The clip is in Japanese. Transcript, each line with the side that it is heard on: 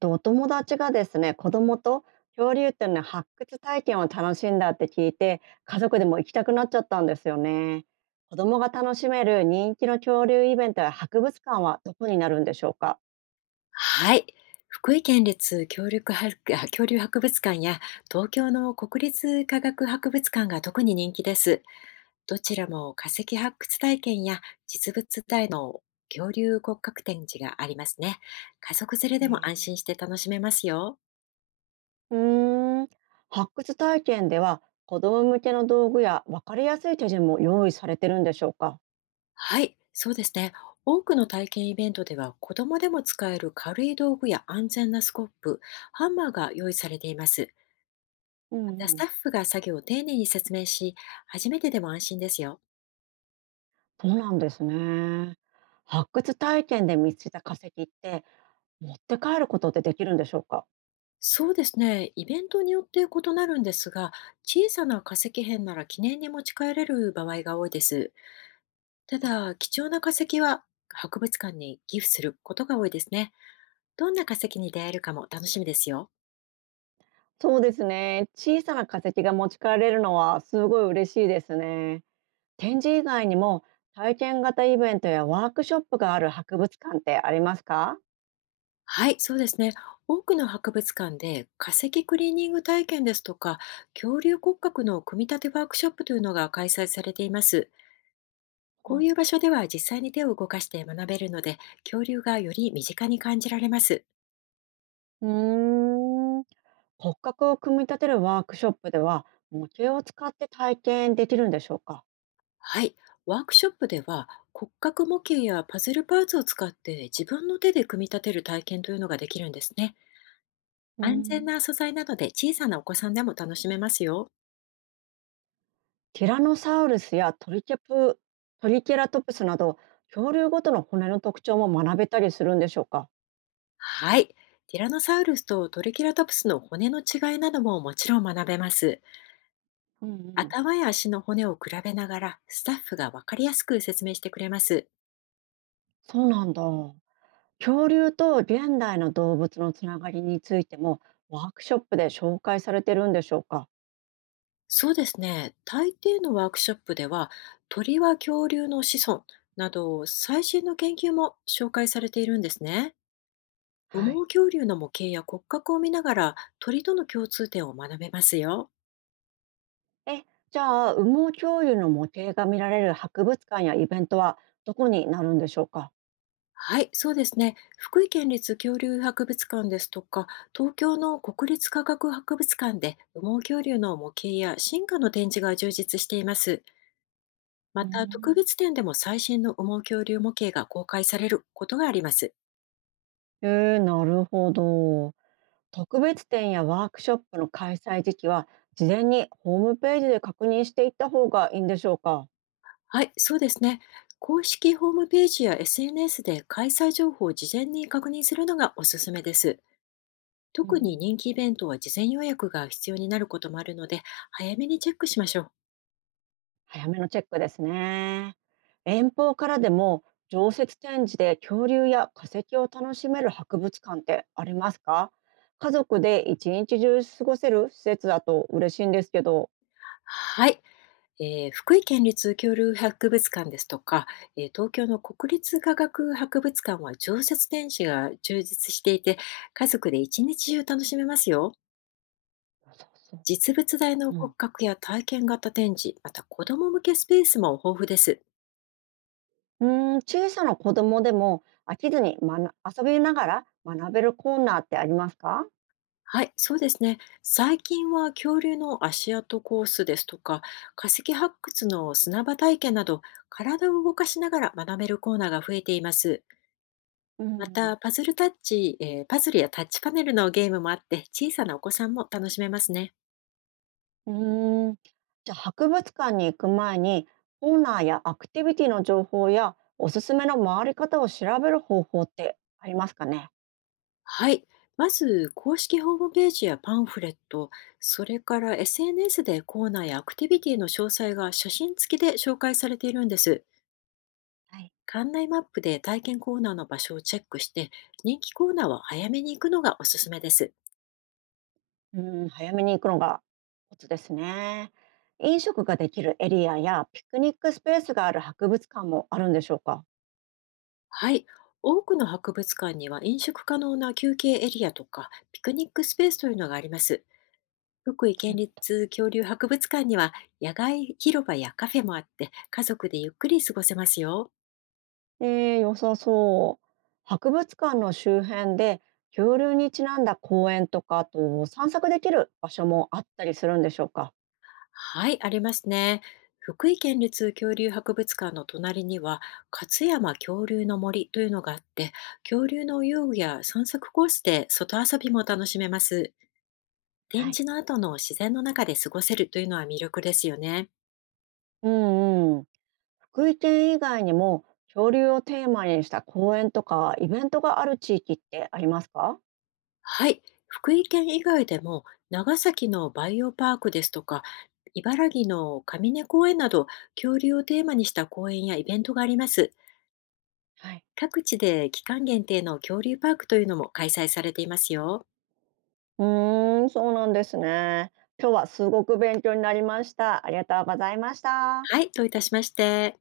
right: と、お友達がですね、子供と恐竜っていうのね発掘体験を楽しんだって聞いて、家族でも行きたくなっちゃったんですよね。子供が楽しめる人気の恐竜イベントや博物館はどこになるんでしょうか？
left: はい。福井県立恐竜博あ 恐竜博物館や東京の国立科学博物館が特に人気です。どちらも化石発掘体験や実物大の恐竜骨格展示がありますね。家族連れ
right: へ
left: でも安
right: え
left: 心して楽しめますよ。
right: ー発掘体験では子供向けの道具や分かりやすい手順も用意されてるんでしょうか？
left: はい、そうですね。多くの体験イベントでは子供でも使える軽い道具や安全なスコップ、ハンマーが用意されています。
right: う
left: また
right: ん
left: ス
right: うん。
left: タッフが作業を丁寧に説明し、初めてでも安心ですよ。
right: そうなんですね。発掘体験で見つけた化石って持って帰ることってできるんでしょうか？
left: そうですね。イベントによって異なるんですが、小さな化石片なら記念に持ち帰れる場合が多いです。た
right: はい。
left: だ、貴重な化石は博物館に寄付することが多いですね。どんな化石に出会えるかも楽しみですよ。
right: そうですね。小さな化石が持ち帰れるのはすごい嬉しいですね。展示以外にも体験型イベントやワークショップがある博物館ってありますか？
left: はい、そうですね。多くの博物館で化石クリーニング体験ですとか、恐竜骨格の組み立てワークショップというのが開催されています。
right: う
left: こ
right: ん
left: ういう場
right: と
left: 所では実際に手を動かして学べるので、恐竜がより身近に感じられます。
right: うーん。骨格を組み立てるワークショップでは模型を使って体験できるんでしょうか？
left: はい、ワークショップでは骨格模型やパズルパーツを使って自分の手で組み立てる体験というのができるんですね。
right: う
left: 安全
right: ん。
left: な素材なので小さなお子さんでも楽しめますよ。
right: ティラノサウルスやトリケプトリケラトプスなど恐竜ごとの骨の特徴も学べたりするんでしょうか？
left: はい、ティラノサウルスとトリケラトプスの骨の違いなどももちろん学べます。
right: うんうん。
left: 頭や足の骨を比べながらスタッフがわかりやすく説明してくれます。
right: そうなんだ。恐竜と現代の動物のつながりについてもワークショップで紹介されてるんでしょうか？
left: そうですね、大抵のワークショップでは鳥は恐竜の子孫など最新の研究も紹介されているんですね。羽
right: はい。
left: 毛恐竜の模型や骨格を見ながら鳥との共通点を学べますよ。
right: え、じゃあ羽毛恐竜の模型が見られる博物館やイベントはどこになるんでしょうか？
left: はい、そうですね。福井県立恐竜博物館ですとか、東京の国立科学博物館で羽毛恐竜の模型や進化の展示が充実しています。
right: う
left: ま
right: ー
left: た、特
right: ん。
left: 別展でも最新の羽毛恐竜模型が公開されることがあります。
right: なるほど。特別展やワークショップの開催時期は事前にホームページで確認していった方がいいんでしょうか？
left: はい、そうですね。公式ホームページや SNS で開催情報を事前に確認するのがおすすめです。
right: うんう
left: 特に
right: ん。
left: 人気イベントは事前予約が必要になることもあるので、早めにチェックしましょう。
right: 早めのチェックですね。遠方からでも常設展示で恐竜や化石を楽しめる博物館ってありますか？家族で一日中過ごせる施設だと嬉しいんですけど。
left: はい。福井県立恐竜博物館ですとか、東京の国立科学博物館は常設展示が充実していて、家族で一日中楽しめますよ。
right: そうそ
left: 実物大
right: う。
left: の
right: う
left: 骨
right: ん。
left: 格や体験型展示、また子ども向けスペースも豊富です。
right: うーん、小さな子供でも飽きずに学遊びながら学べるコーナーってありますか？
left: はい、そうですね。最近は恐竜の足跡コースですとか、化石発掘の砂場体験など、体を動かしながら学べるコーナーが増えています。
right: う
left: ま
right: ん。
left: た、パズルやタッチパネルのゲームもあって、小さなお子さんも楽しめますね。
right: うーん。じゃあ博物館に行く前にオーナーやアクティビティの情報やおすすめの回り方を調べる方法ってありますかね？
left: はい。まず、公式ホームページやパンフレット、それから SNS でコーナーやアクティビティの詳細が写真付きで紹介されているんです。
right: はい。
left: 館内マップで体験コーナーの場所をチェックして、人気コーナーは早めに行くのがおすすめです。
right: うん、早めに行くのがコツですね。飲食ができるエリアやピクニックスペースがある博物館もあるんでしょうか？
left: はい。多くの博物館には飲食可能な休憩エリアとかピクニックスペースというのがあります。福井
right: そ
left: 県
right: う。
left: 立恐竜博物館には野外広場やカフェもあって家族でゆっくり過ごせますよ。
right: 良さそう。博物館の周辺で恐竜にちなんだ公園とかあと散策できる場所もあったりするんでしょうか？
left: はい、ありますね。福井県立恐竜博物館の隣には勝山恐竜の森というのがあって、恐竜の遊具や散策コースで外遊びも楽しめます。展
right: はい。
left: 示の後の自然の中で過ごせるというのは魅力ですよね。
right: うんうん。福井県以外にも恐竜をテーマにした公演とかイベントがある地域ってありますか？
left: はい。福井県以外でも長崎のバイオパークですとか、茨城の上根公園など恐竜をテーマにした公園やイベントがあります。
right: はい。
left: 各地で期間限定の恐竜パークというのも開催されていますよ。
right: うーん、そうなんですね。今日はすごく勉強になりました。ありがとうございました。
left: はい、どういたしまして。